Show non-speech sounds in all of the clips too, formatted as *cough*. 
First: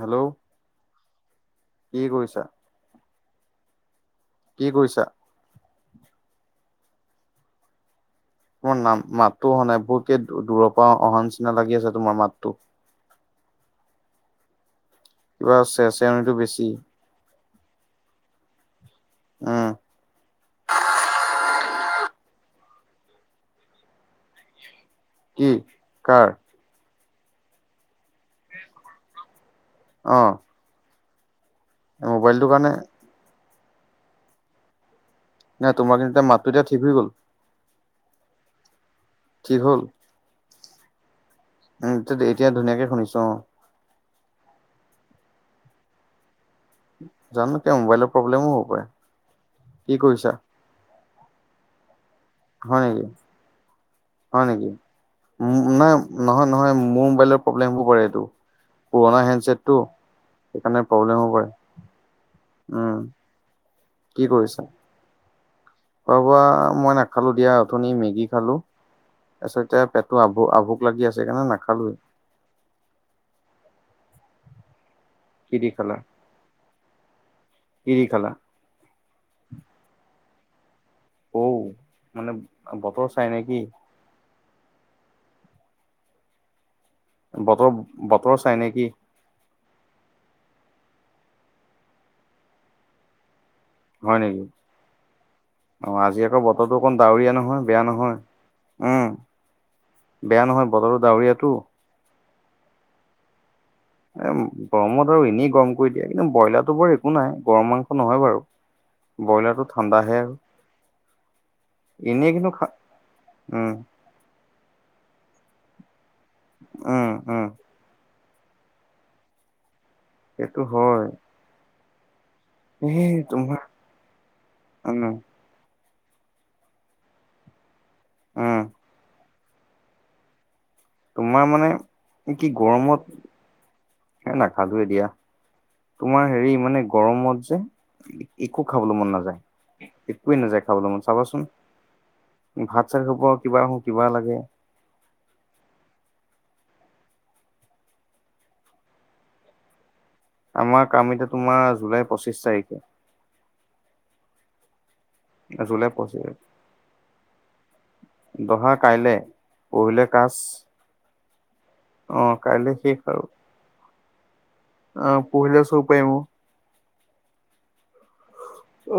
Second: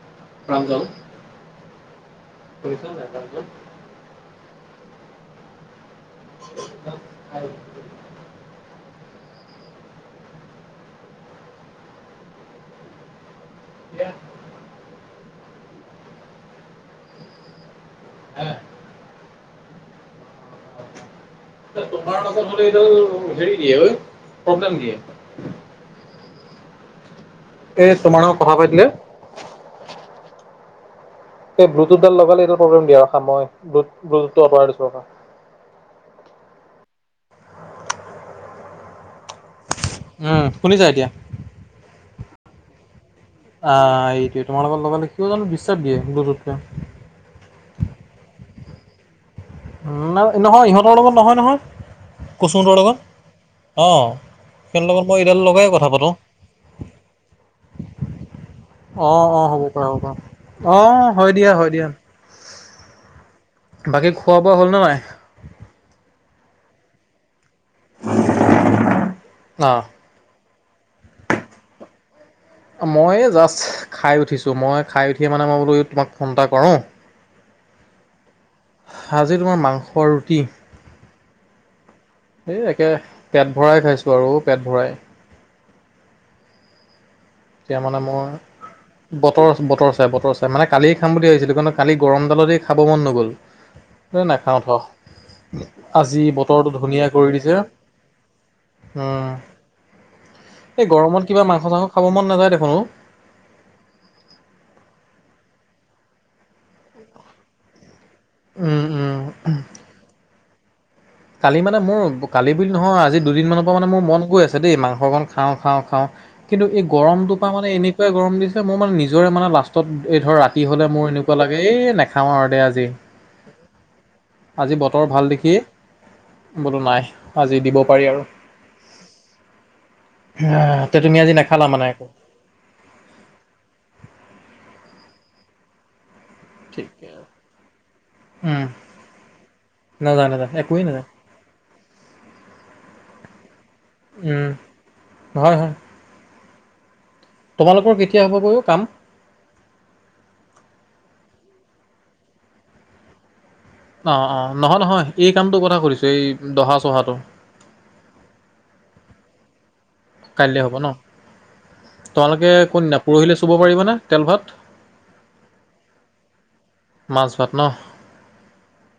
Hello, Pranjal কি কৰিছা? কৰিছা নাই কামটো- কি কৰিছা? *unintelligible* তোমাৰ নাম মাতো অহা নাই বহুকে দূৰৰ পা অহা নিচিনা লাগি আছে তোমাৰ মাতটো *unintelligible* কিবা চে চেউনীটো বেছি হে, অ, তোমাৰ লগত হলে এইডাল হেৰি দিয়ে ঐ প্ৰব্লেম দিয়ে। কি কাৰ? এ তোমাৰ লগত কথা পাতিলে অ', হে ব্লুটুথডাল লগালে মোবাইলটো এইটো কাৰণে প্ৰব্লেম দিয়ে মই ব্লুটুথদাল আতঁৰাই দিছোঁ। নাই তোমাৰ কিন্তু এতিয়া মাতটো এতিয়া ঠিক হৈ গল ঠিক হল। উম শুনিছা এতিয়া উম এতিয়া ধুনীয়াকে শুনিছো অ, অ', এইটোৱে তোমাৰ লগৰ লগে লগে কিয় জানো ডিছটাব দিয়ে ব্লুটুথে জানো কিয় মোবাইলৰ প্ৰব্লেমো হব পাৰে। কি উম কৰিছা? নহয় ইহঁতৰ লগত নহয় নহয়। হয় কচুহতৰ নেকি লগত অ', হয় নেকি হিহঁতৰ লগত মই এইডাল লগাই কথা নাই পাতোঁ। নহয় নহয় মোৰ মোবাইলত প্ৰব্লেম হ'ব পাৰে এইটো পুৰণা অ', অ' হ'ব হেণ্ডছেটটো পাৰে হ'ব পাৰে। সেইকাৰণে অ' প্ৰব্লেম হয় হব পৰে দিয়া হয় দিয়া। উম। বাকী কি খোৱা বোৱা কৰিছা? হ'ল নে নাই? খোৱা বোৱা মই নাখালো দিয়া উঠনি মেগী খালো অ'। তাৰপিছতে ত আভো আভোক লাগি আছে সেইকাৰণে নাখালোৱে। মই জাষ্ট খাই উঠিছোঁ, মই খাই উঠিয় মানে কি মই দি বোলো খালা? তোমাক ফোন এটা কৰোঁ। কি কি খালা? আজি তোমাৰ মাংস ৰুটি। অ', মানে এই একে বতৰ চাই পেট নেকি। ভৰাই খাইছোঁ আৰু পেট ভৰাই। বতৰ তেতিয়া মানে বতৰ মই চাই নে কি? বতৰ বতৰ চাই বতৰ চাই মানে কালিয় খাম বুলি ভাবছিলো কিন্তু কালি গৰমডালৰ দি খাব মন নগ'ল। হয় এই নেকি? নাখাওঁ ঠ অ আজি আকৌ বতৰটো অকণ ধুনীয়া ডাৱৰীয়া কৰি দিছে নহয় বেয়া নহয়। উম উম। বেয়া নহয় এই বতৰটো গৰমত কিবা ডাৱৰীয়াটো। মাংস চাংস খাব মন নাযায় দেখোন অ'। এ গৰমত আৰু এনেই গৰম কৰি দিয়ে কিন্তু ব্ৰইলাৰতো বৰ একো নাই গৰম মাংস নহয় বাৰু উম উম ব্ৰইলাৰটো ঠাণ্ডাহে আৰু কালি মানে মোৰ এনেই কিন্তু কালি খা বুলি নহয় আজি দুদিনমানৰ উম পৰা মানে মোৰ মন গৈ আছে। দেই মাংসকণ খাওঁ-খাওঁ -খাওঁ কিন্তু এই উম গৰমটোৰ উম পৰা মানে এনেই গৰম দিছে মই মানে নিজৰে মানে লাষ্টত এই ধৰ সেইটো ৰাতি হলে হয়। মোৰ এনেকুৱা লাগে এই নেখাওঁ আৰু দে আজি এই তোমাৰ আজি উম বতৰ ভাল দেখি বোলো নাই আজি দিব পাৰি আৰু উম এ তোমাৰ মানে কি গৰমত এ নাপালোৱেই দিয়া তোমাৰ হেৰি মানে ঠিকে গৰমত যে উম একো খাবলৈ মন নাযায়। একোৱে নাযায় খাবলৈ মন চাবাচোন ভাত চাত হ'ক বা কিবা লাগে উম, হয়- হয়। তোমালোকৰ কেতিয়া হ'ব গৈ অ', কাম? আমাৰ কাম এতিয়া তোমাৰ জুলাই পঁচিশ তাৰিখে। অ', অ', নহয় - নহয় এই কামটো কথা জুলাই সুধিছো এই পঁচিশ দহা চহাটো। দহা কাইলে, পৰহিলে কাজ কাইলৈ হ'ব ন? অ তোমালোকে কাইলে শেষ কোনদিনা আৰু পৰহিলে চুব পাৰিবানে তেল ভাত? অ পৰহিলে চব পাৰিম মাছ ভাত ন?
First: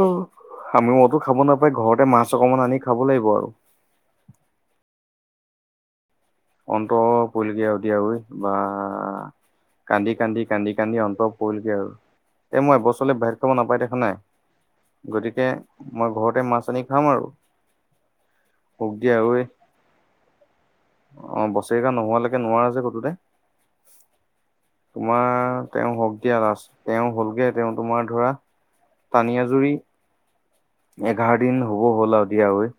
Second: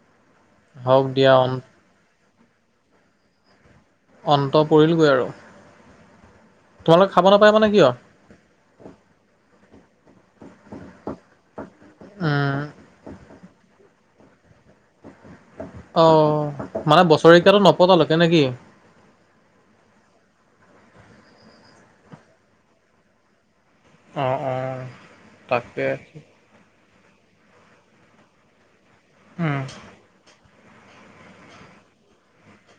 অ, আমি হওক মতো দিয়া খাব অন নাপাই ঘৰতে মাছ অকমান আনি খাব লাগিব আৰু। অন্ত পৰিলগৈ আৰু। অন্ত তোমালোকে খাব নাপায় মানে পৰিলগে আৰু কিয় দিয়া অই বা কান্দি-কান্দি-কান্দি-কান্দি অন্ত পৰিলগৈ আৰু উম এ মই এবছৰলে বাহিৰত খাব নাপাই দেখা নাই? গতিকে মই অঁ ঘৰতে মাছ আনি মানে খাম আৰু। বছৰেকীয়াটো নপতালৈকে নে কি সুখ দিয়া অই। অ, বছেৰিকিয়া নোহাৱালৈকে নোৱাৰা যে কতোতে। অঁ অঁ তোমাৰ তাকে তেওঁ হক দিয়া ৰাজ তেওঁ হ'লগে তেওঁ তোমাৰ ধৰা টানি আজুৰি এঘাৰ দিন হব হ'ল আৰু দিয়া ঐ।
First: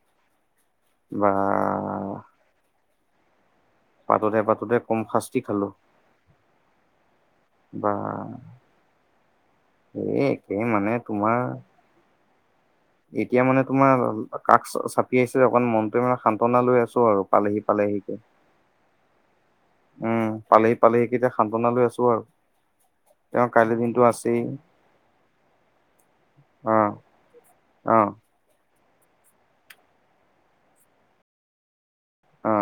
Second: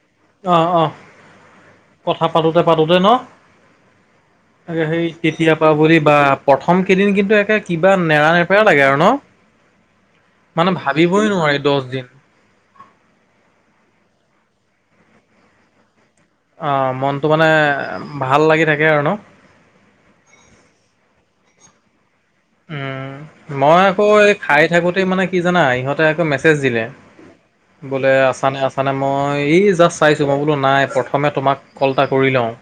অ', অ', বা পাতোতে-পাতোতে ন পাতোতে ত পাতোতে কম সেই শাস্তি তেতিয়া পা খালো বাপ *unintelligible* প্ৰথম কেইদিন কিন্তু একে বা কিবা, নেৰা নেপেৰা লাগে আৰু ন? এই একে মানে ভাবিবই তোমাৰ নোৱাৰি দস দিন। এতিয়া মানে তোমাৰ কাষ চাপি আহিছে অকণ মনটো মানে শান্ত সান্তনা লৈ অঁ আছো আৰু মনটো মানে পালেহি-পালেহিকে। ভাল লাগি থাকে আৰু ন উম, পালেহ- পালেহি কেইসান্তনা লৈ আছো আৰু। উম, তেওঁ কাইলৈ মই দিনটো আকৌ এই আছেই খাই থাকোতে মানে কি জানা ইহঁতে আকৌ মেছেজ অ দিলে। অ বোলে আছানে-আছানে মই এই জাষ্ট চাইছো মই বোলো নাই প্ৰথমে তোমাক কল এটা কৰি লও অ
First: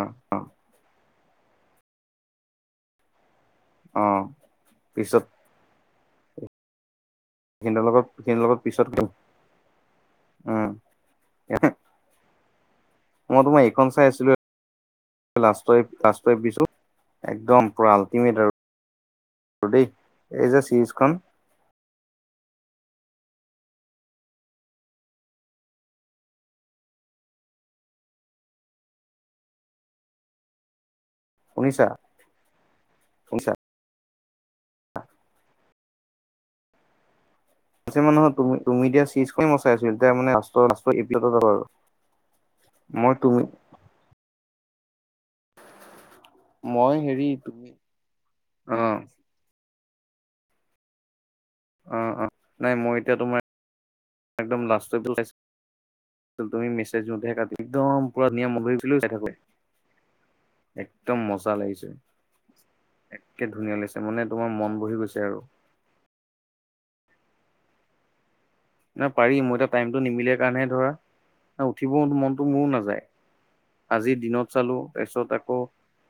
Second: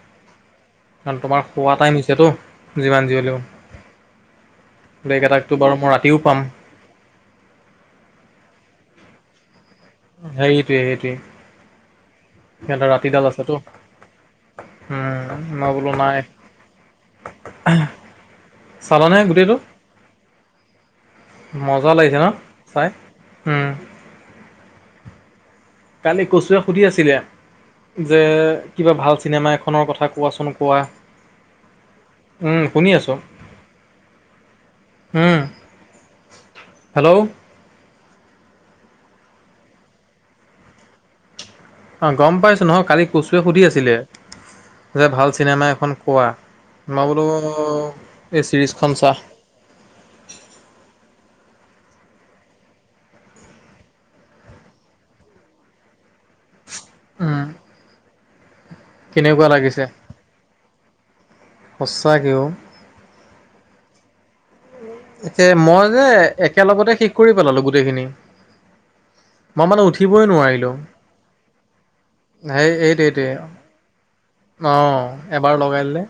কাৰণ তোমাৰ শুৱা টাইম হৈছেতো যিমান যি হ'লেও। অ', পিছত বেগ এটাকটো বাৰু মই ৰাতিও পাম। ভিনিদেও লগত-ভিনিদেও লগত পিছত কেম সেইটোৱে উম, সেইটোৱে মই তোমাৰ সিহঁতৰ ৰাতিডাল আছেতো *unintelligible* এইখন চাই আছিলো। উম, লাষ্ট মই বোলো নাই ছাবস্ক্ৰাইব লইছো একদম পৰা আল্টিমেট আৰু *unintelligible* চালানে গোটেইটো? গোটেই এই যে চিৰিজখন মজা লাগিছে ন চাই। উম, কালি কচুৱে সুধি আছিলে। যে কিবা ভাল চিনেমা এখনৰ কথা কোৱাচোন-কোৱা? শুনিছা উম, শুনি আছো। শুনিছা উম, হেল্ল', ছে মানুহ তুমিদিয়া চিজখন মই চাই আছিল তাৰ মানে লাষ্ট লাষ্ট ইপিচদ ত আৰু *unintelligible* অ, গম পাইছো নহয় কালি মই কচুৱে তুমি সুধি আছিলে, যে ভাল চিনেমা এখন কোৱা? মই বোলো, হেৰি তুমি এই অ চিৰিজখন চোৱা। অ', অ', নাই মই এতিয়া তোমাৰ একদম লাষ্টটো চাইছো তুমি মেছেজ দিওতে উম কাট একদম পুৰা ধুনীয়া মলয় গৈছিলো চাই *unintelligible* থাকো কেনেকুৱা লাগিছে একদম মজা লাগিছে। সঁচাকেও একে ধুনীয়া লৈছে মানে তোমাৰ মন বহি গৈছে। আৰু এ মই যে একেলগতে শেষ কৰি পেলালো গোটেইখিনি। ন পাৰিম মই এতিয়া মানে টাইমতটো উঠিবই নিমিলে কাৰণেহে নোৱাৰিলো ধৰা উঠিব মনটো সেই মোৰো নাযায় এইটোৱেইটোৱে আজি দিনত অ চালো তাৰপিছত এবাৰ আকৌ লগাই দিলে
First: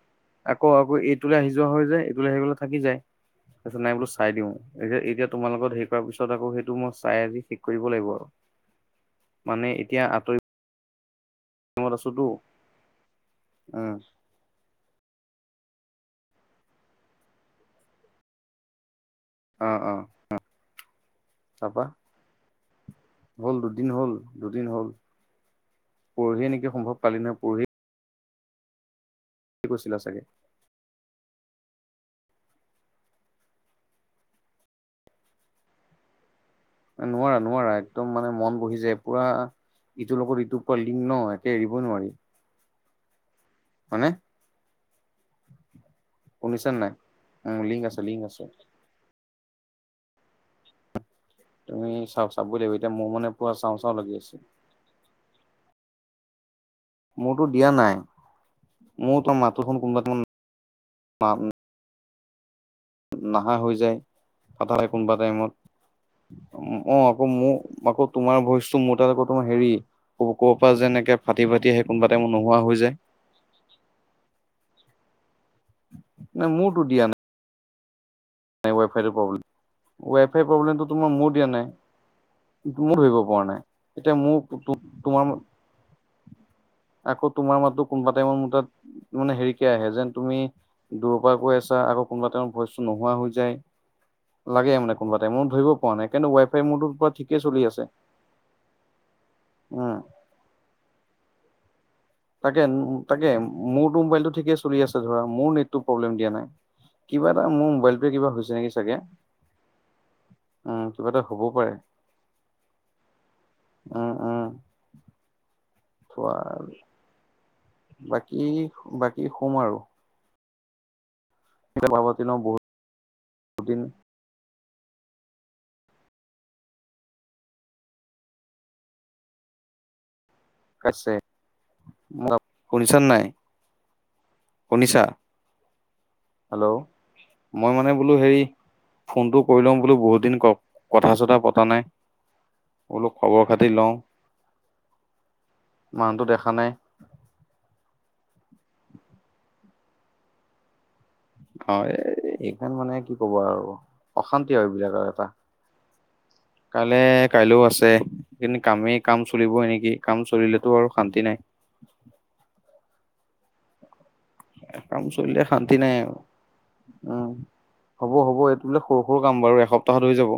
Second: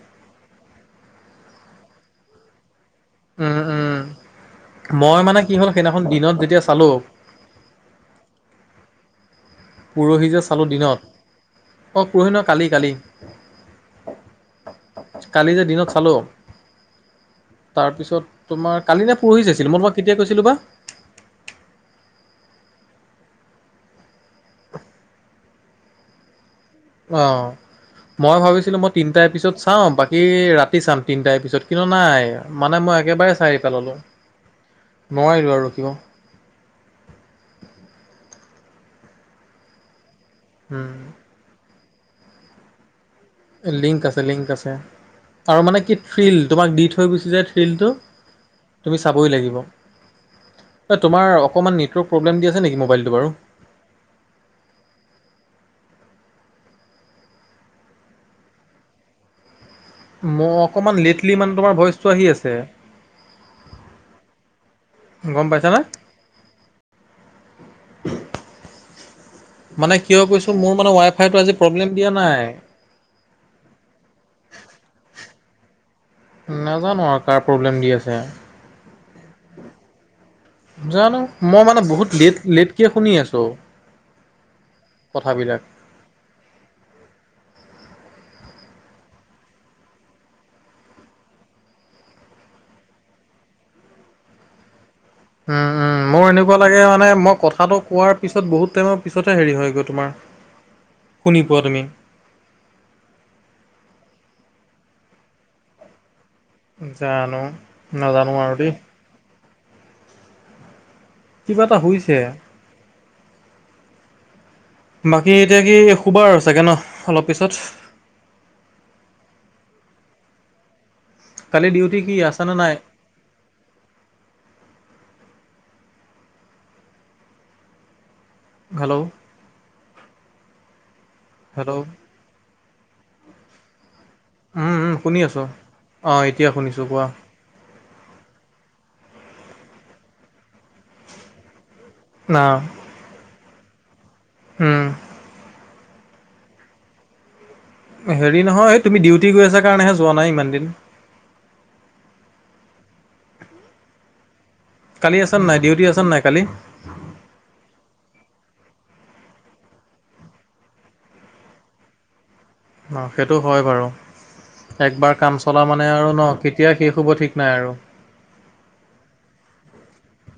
আকৌ-আকৌ এইটোলৈ আহি যোৱা হৈ যায় এইটোলৈ আহি গলে থাকি যায়। উম তাৰপিছত উম নাই বোলো চাই দিও এ মই এতিয়া মানে কি তোমাৰ হ'ল লগত হেৰি সেইদিনাখন কৰাৰ দিনত পিছত আকৌ যেতিয়া সেইটো চালো মই চাই আজি ঠিক কৰিব লাগিব। মানে এতিয়া পৰহি যে আঁতৰি চালো দিনত মত অ, আছোতো পৰহি ন কালি-কালি। উম কালি যে দিনত চালো তাৰপিছত তোমাৰ কালি যে পৰহিযে অ ছিনিমা অ চাব কেতিয়া কৈছিলো বা। তাৰপা হ'ল দুদিন-হ'ল দুদিন হ'ল পাহিয়ে নেকি সম্ভৱ? পালি অ, নহয় পৰহিয়ে মই ভাবিছিলো মই তিনিটাৰ এপিছোদ চাও কৈছিলা বাকী চাগে ৰাতি চাম তিনিটা এপিছোদ। কিন্তু নাই মানে মই একেবাৰে চাই পেললো নোৱাৰিলো আৰু ৰখিব নোৱাৰা নোৱাৰা একদম মানে মন বহি যায় পুৰা ইটোৰ লগত ইটোৰ পৰা লিংগ ন এৰিব নোৱাৰি লিংক মানে আছে লিংক আছে আৰু মানে কি থ্ৰিল তোমাক দি থৈ গুচি যায় থ্ৰিলটো ঠিক আছে তুমি চাবই লাগিব ন তোমাৰ অকণমান তুমি নেটৱৰ্ক প্ৰব্লেম দি আছে নেকি মোবাইলটো বাৰু চাও চাও লাগি আছে মোৰতো দিয়া নাই মোৰ ত মাতোখন কোনোবা মো অকণমান লেটলি টাইমত মানে তোমাৰ ভইচটো আহি আছে নাহা হৈ যায় হঠাতে কোনোবা গম টাইমত পাইছানে অ আকৌ মোৰ আকৌ তোমাৰ ভইচটো মোৰ আকৌ তোমাৰ হেৰি মানে কিয় কৰ কৈছোঁ কৰ মোৰ পৰা মানে ৱাই যেনেকে ফাইটো ফাটি আজি ফাটি আহি প্ৰব্লেম দিয়া কোনোবা টাইমত নাই নোহোৱা হৈ যায় নাই মোৰতো দিয়া নাজানো আৰু কাৰ প্ৰব্লেম দি আছে নাই ৱাই ফাইটো প্ৰব্লেম ৱাই ফাইৰ প্ৰব্লেমটো তোমাৰ জানো মোৰ দিয়া মই নাই মানে বহুত লেট লেটকৈ মোৰ শুনি ধৰিব পৰা আছোঁ নাই এতিয়া মোৰ তোমাৰ কথাবিলাক *unintelligible* আকৌ তোমাৰ মাততো কোনোবা টাইমত মোৰ তাত মানে হেৰিকে আহে যেন তুমি দূৰৰ পৰা কৈ আছা আকৌ কোনোবা তেওঁৰ ভইচটো নোহোৱা হৈ যা য় লাগেই মানে কোনোবা টাইমত মই ধৰিব উম পৰা উম নাই মোৰ কিন্তু ৱাই এনেকোৱা ফাই লাগে মোৰতো মানে পুৰা মই ঠিকেই চলি কথাটো আছে কোৱাৰ পিছত বহুত টাইমৰ পিছতহে হেৰি হয় গৈ উম। তোমাৰ শুনি পোৱা তুমি তাকে তাকে মোৰতো মোবাইলটো ঠিকে চলি আছে ধৰা মোৰ নেটটো প্ৰব্লেম দিয়া নাই কিবা জানো এটা মোৰ মোবাইলটোৱে কিবা নাজানো আৰু হৈছে দেই নেকি চাগে উম কিবা এটা হবও কিবা পাৰে এটা হৈছে উম উম বাকী এতিয়া কি শুবা আৰু চাগে ন অলপ পিছত বাকী বাকী শুম আৰু কালি কেইটা ডিউটি পঢ়াব কি আছে ন আছানে বহুত নাই বহুদিন হেল্ল' আছে হেল্ল' মই শুনিছনে নাই? উম উম শুনিছা শুনি আছোঁ অঁ এতিয়া হেল্ল' শুনিছোঁ কোৱা মই মানে বোলো হেৰি ফোনটো কৰি লও বোলো বহুত দিন ক কথা চথা পতা নাই। না বোলো খবৰ খাতি লও। উম মানুহটো দেখা নাই। হেৰি নহয় এই তুমি ডিউটি গৈ আছা কাৰণেহে যোৱা নাই ইমান দিন। অ এ এইখন মানে কি কবা আৰু অশান্তি আৰু এইবিলাকত কালি আছে নাই ডিউটি আছে নাই কালি? কাইলে কাইলৈও আছে কিন্তু কামেই কাম চলিবই নেকি কাম চলিলেতটো আৰু শান্তি নাই। অ সেইটো হয় বাৰু। একবাৰ কাম চলিলে চলা শান্তি মানে নাই আৰু ন কেতিয়া শেষ হ'ব উম ঠিক নাই আৰু। হ'ব হ'ব এইটো বোলে সৰু সৰু কাম বাৰু এসপ্তাহত হৈ যাব।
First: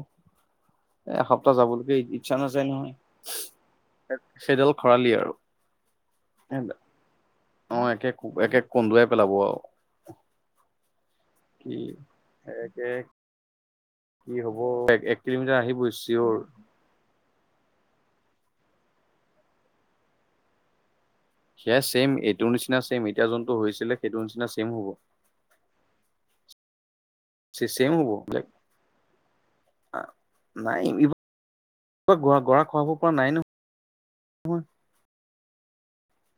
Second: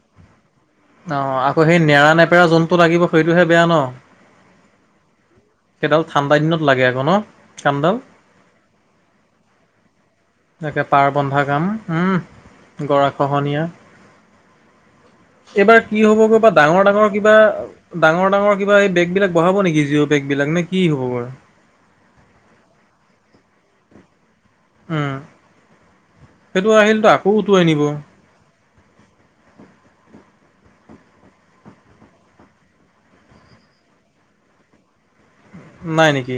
এ অ এসপ্তাহ আকৌ সেই যাবলৈকে নেৰা নেপেৰা যোনটো লাগিব সেইটোহে বেয়া ন? সেই সেইডাল খৰালি আৰু। সেইডাল ঠাণ্ডা দিনত লাগে আকৌ ন? অ কামডাল একে একে কন্দুৱাই পেলাব আৰু। তাকে পাৰ বন্ধা কাম, কি একে উম গৰা খহনীয়া। কি হ'ব এক এক কিলোমিটাৰ এইবাৰ কি আহিবই চিয়ৰ। হ'বগৈ বা ডাঙৰ ডাঙৰ কিবা ডাঙৰ ডাঙৰ কিবা এই বেগবিলাক বঢ়াব নেকি জিঅ' বেগ বিলাক, নে কি হ'ব বাৰু? সেয়া চেম এইটো নিচিনা ছেম এতিয়া যোনটো হৈছিলে সেইটো নিচিনা ছেম হ'ব। উম, সেইটো আহিল তাক ছে-ছেম হ'ব পাৰে। নাই এই ক'ত গৰা গৰা খহাব পৰা নাই ন। মই নাই নেকি?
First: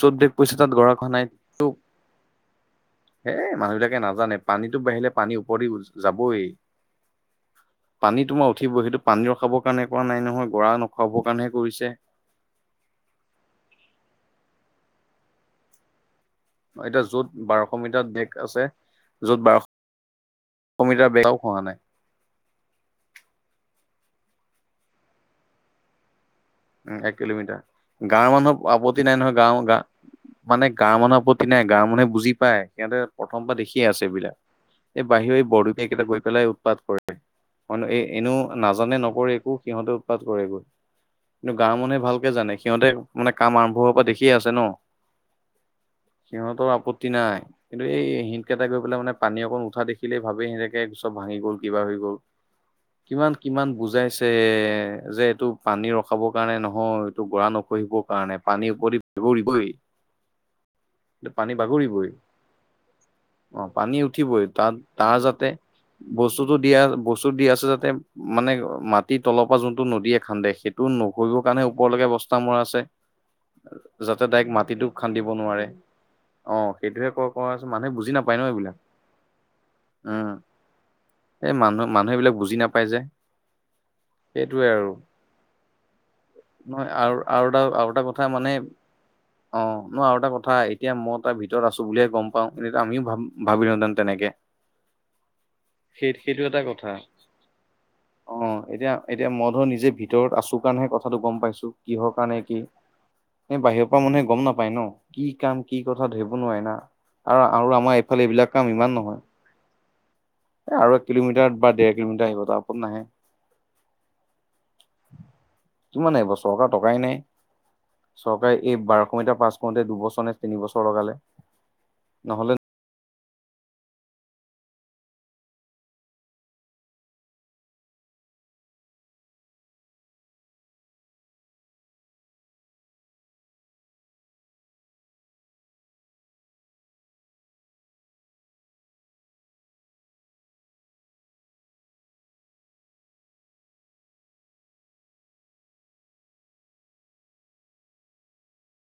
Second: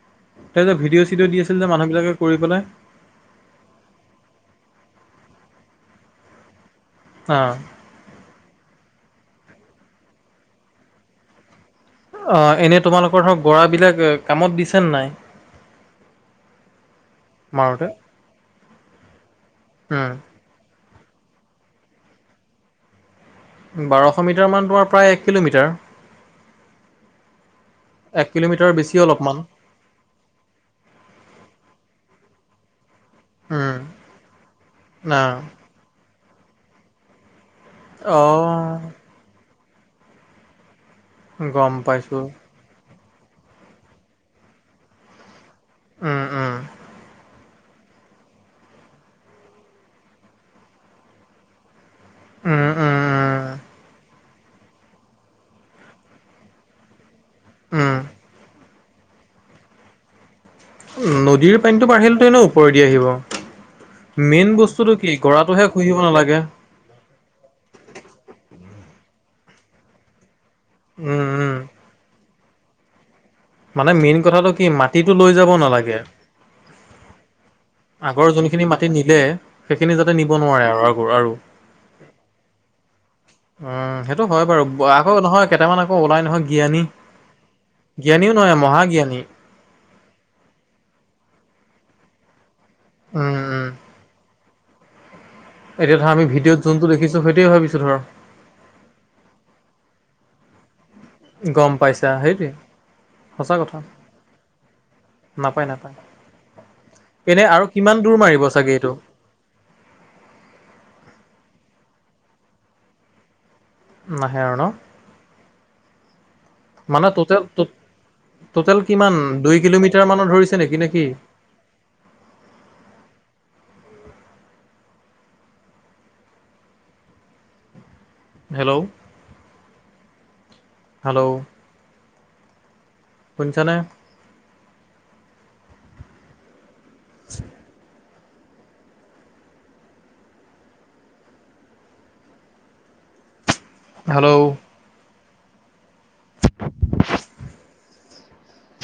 য'ত বেগ পৰিছে তাত তাৰপিছত গৰা ভিডিঅ' খোৱা চিডিঅ' দি আছিল যে মানুহবিলাকে কৰি পেলাই? এ মানুহবিলাকে নাজানে। পানীটো বাঢ়িলে পানী ওপৰেদি যাবই। অ। পানী তোমাৰ উঠিবই। সেইটো পানী ৰখাবৰ কাৰণে কৰা নাই নহয়, গৰা নখহাবৰ কাৰণেহে কৰিছে। অ এনে তোমালোকৰ ধৰক গৰাবিলাক কামত দিছে নে নাই? অ এতিয়া যত বাৰশ মাৰোতে? মিটাৰ দেশ আছে য'ত বাৰশ উম, এশ মিটাৰ বে *unintelligible* খহা নাই। বাৰশ মিটাৰ মান তোমাৰ প্ৰায় এক কিলোমিটাৰ। উ এক কিলোমিটাৰ। এক গাঁৱৰ কিলোমিটাৰ মানুহৰ বেছি আপত্তি নাই অলপমান নহয়। গাঁৱৰ গা মানে গাঁৱৰ মানুহৰ আপত্তি নাই। গাঁৱৰ মানুহে বুজি পায়। সিহঁতে প্ৰথম পা উম দেখিয়ে আছে এইবিলাক। এই না বাহিৰৰ এই বৰদপীয়াকেইটা গৈ পেলাই উৎপাত কৰে। এই অ এনেও নাজানে নকৰে একো সিহঁতে উৎপাত কৰে গৈ। কিন্তু গম গাঁৱৰ মানুহে পাইছোঁ ভালকে জানে। সিহঁতে মানে কাম আৰম্ভ হোৱাৰ পৰা দেখিয়ে আছে ন। উম উম সিহঁতৰ আপত্তি নাই। কিন্তু এই হিনকেইটা গৈ পেলাই মানে পানী অকণ উঠা দেখিলেই ভাবে সেনেকে চব ভাঙি গ'ল, কিবা হৈ গ উম উম কিমান উম কিমান বুজাইছে যে এইটো পানী ৰ ৰখাব কাৰণে নহয় এইটো গৰা নখহিবৰ কাৰণে। পানীৰ ওপৰেদি বাগৰিবই। পানী নদীৰ পানীটো বাগৰিবই বাঢ়িলেটো এনেও ওপৰেদি আহিব। অ পানী উঠিবই মেইন তাত বস্তুটো তাৰ কি যাতে গৰাটোহে খহিব নালাগে। *unintelligible* বস্তু দি আছে যাতে মানে মাটিৰ তলৰ পা যোনটো নদীয়ে খান্দে সেইটো উম *unintelligible* উম মানে ওপৰলৈকে বস্তা মৰা আছে। মানে মেইন যাতে কথাটো ডাইৰেক্ট কি মাটিটো খান্দিব লৈ যাব নোৱাৰে নালাগে। অ সেইটোহে ক কৰা আছে মানুহে বুজি আগৰ নাপায় ন যোনখিনি এইবিলাক মাটি নিলে সেইখিনি যাতে নিব নোৱাৰে আৰু আগৰ আৰু। এ মানুহ মানুহে এইবিলাক বুজি নাপাই যে। উম সেইটো হয় বাৰু, সেইটোৱে আৰু আকৌ নহয় কেটামান আকৌ ওলাই নহয় জ্ঞানী নহয় আৰু আৰু এটা আৰু এটা কথা জ্ঞানীও মানে নহয় মহাজ্ঞানী অ ন আৰু এটা কথা এতিয়া মই তাৰ ভিতৰত আছো বুলিয়ে গম পাওঁ এনেটো আমিও ভাব উম উম ভাবিলোহেঁতেন তেনেকে। এতিয়া ধৰা সেই আমি সেইটো ভিডিঅ'ত এটা কথা যোনটো দেখিছোঁ সেইটো ভাবিছোঁ ধৰা। অ', এতিয়া-এতিয়া মই ধৰ নিজে ভিতৰত আছোঁ কাৰণেহে কথাটো গম পাইছোঁ, পাইছা কিহৰ কাৰণে সেইটোৱে কি? সঁচা কথা বাহিৰৰ পৰা মানুহে গম নাপায় ন, কি কাম কি কথা ধৰিব নোৱাৰি না? পিনে আৰু আমাৰ কিমান দূৰ এইফালে মাৰিব এইবিলাক কাম চাগে ইমান এইটো? নহয় আৰু এক কিলোমিটাৰ বা ডেৰ কিলোমিটাৰ আহিব, তাৰ ওপৰত নাহে। নাহে আৰু ন? কিমান আহিব চৰকাৰ টকাই মানে নাই। টোটেল চৰকাৰে টোটেল এই বাৰশ কিমান মিটাৰ দুই পাচ কৰোতে কিলোমিটাৰ মানৰ দুবছৰ নে ধৰিছে তিন নেকি বছৰ নে কি লগালে, নহলে হেল্ল'? হেল্ল'? শুনিছানে? *inaudible* হেল্ল'?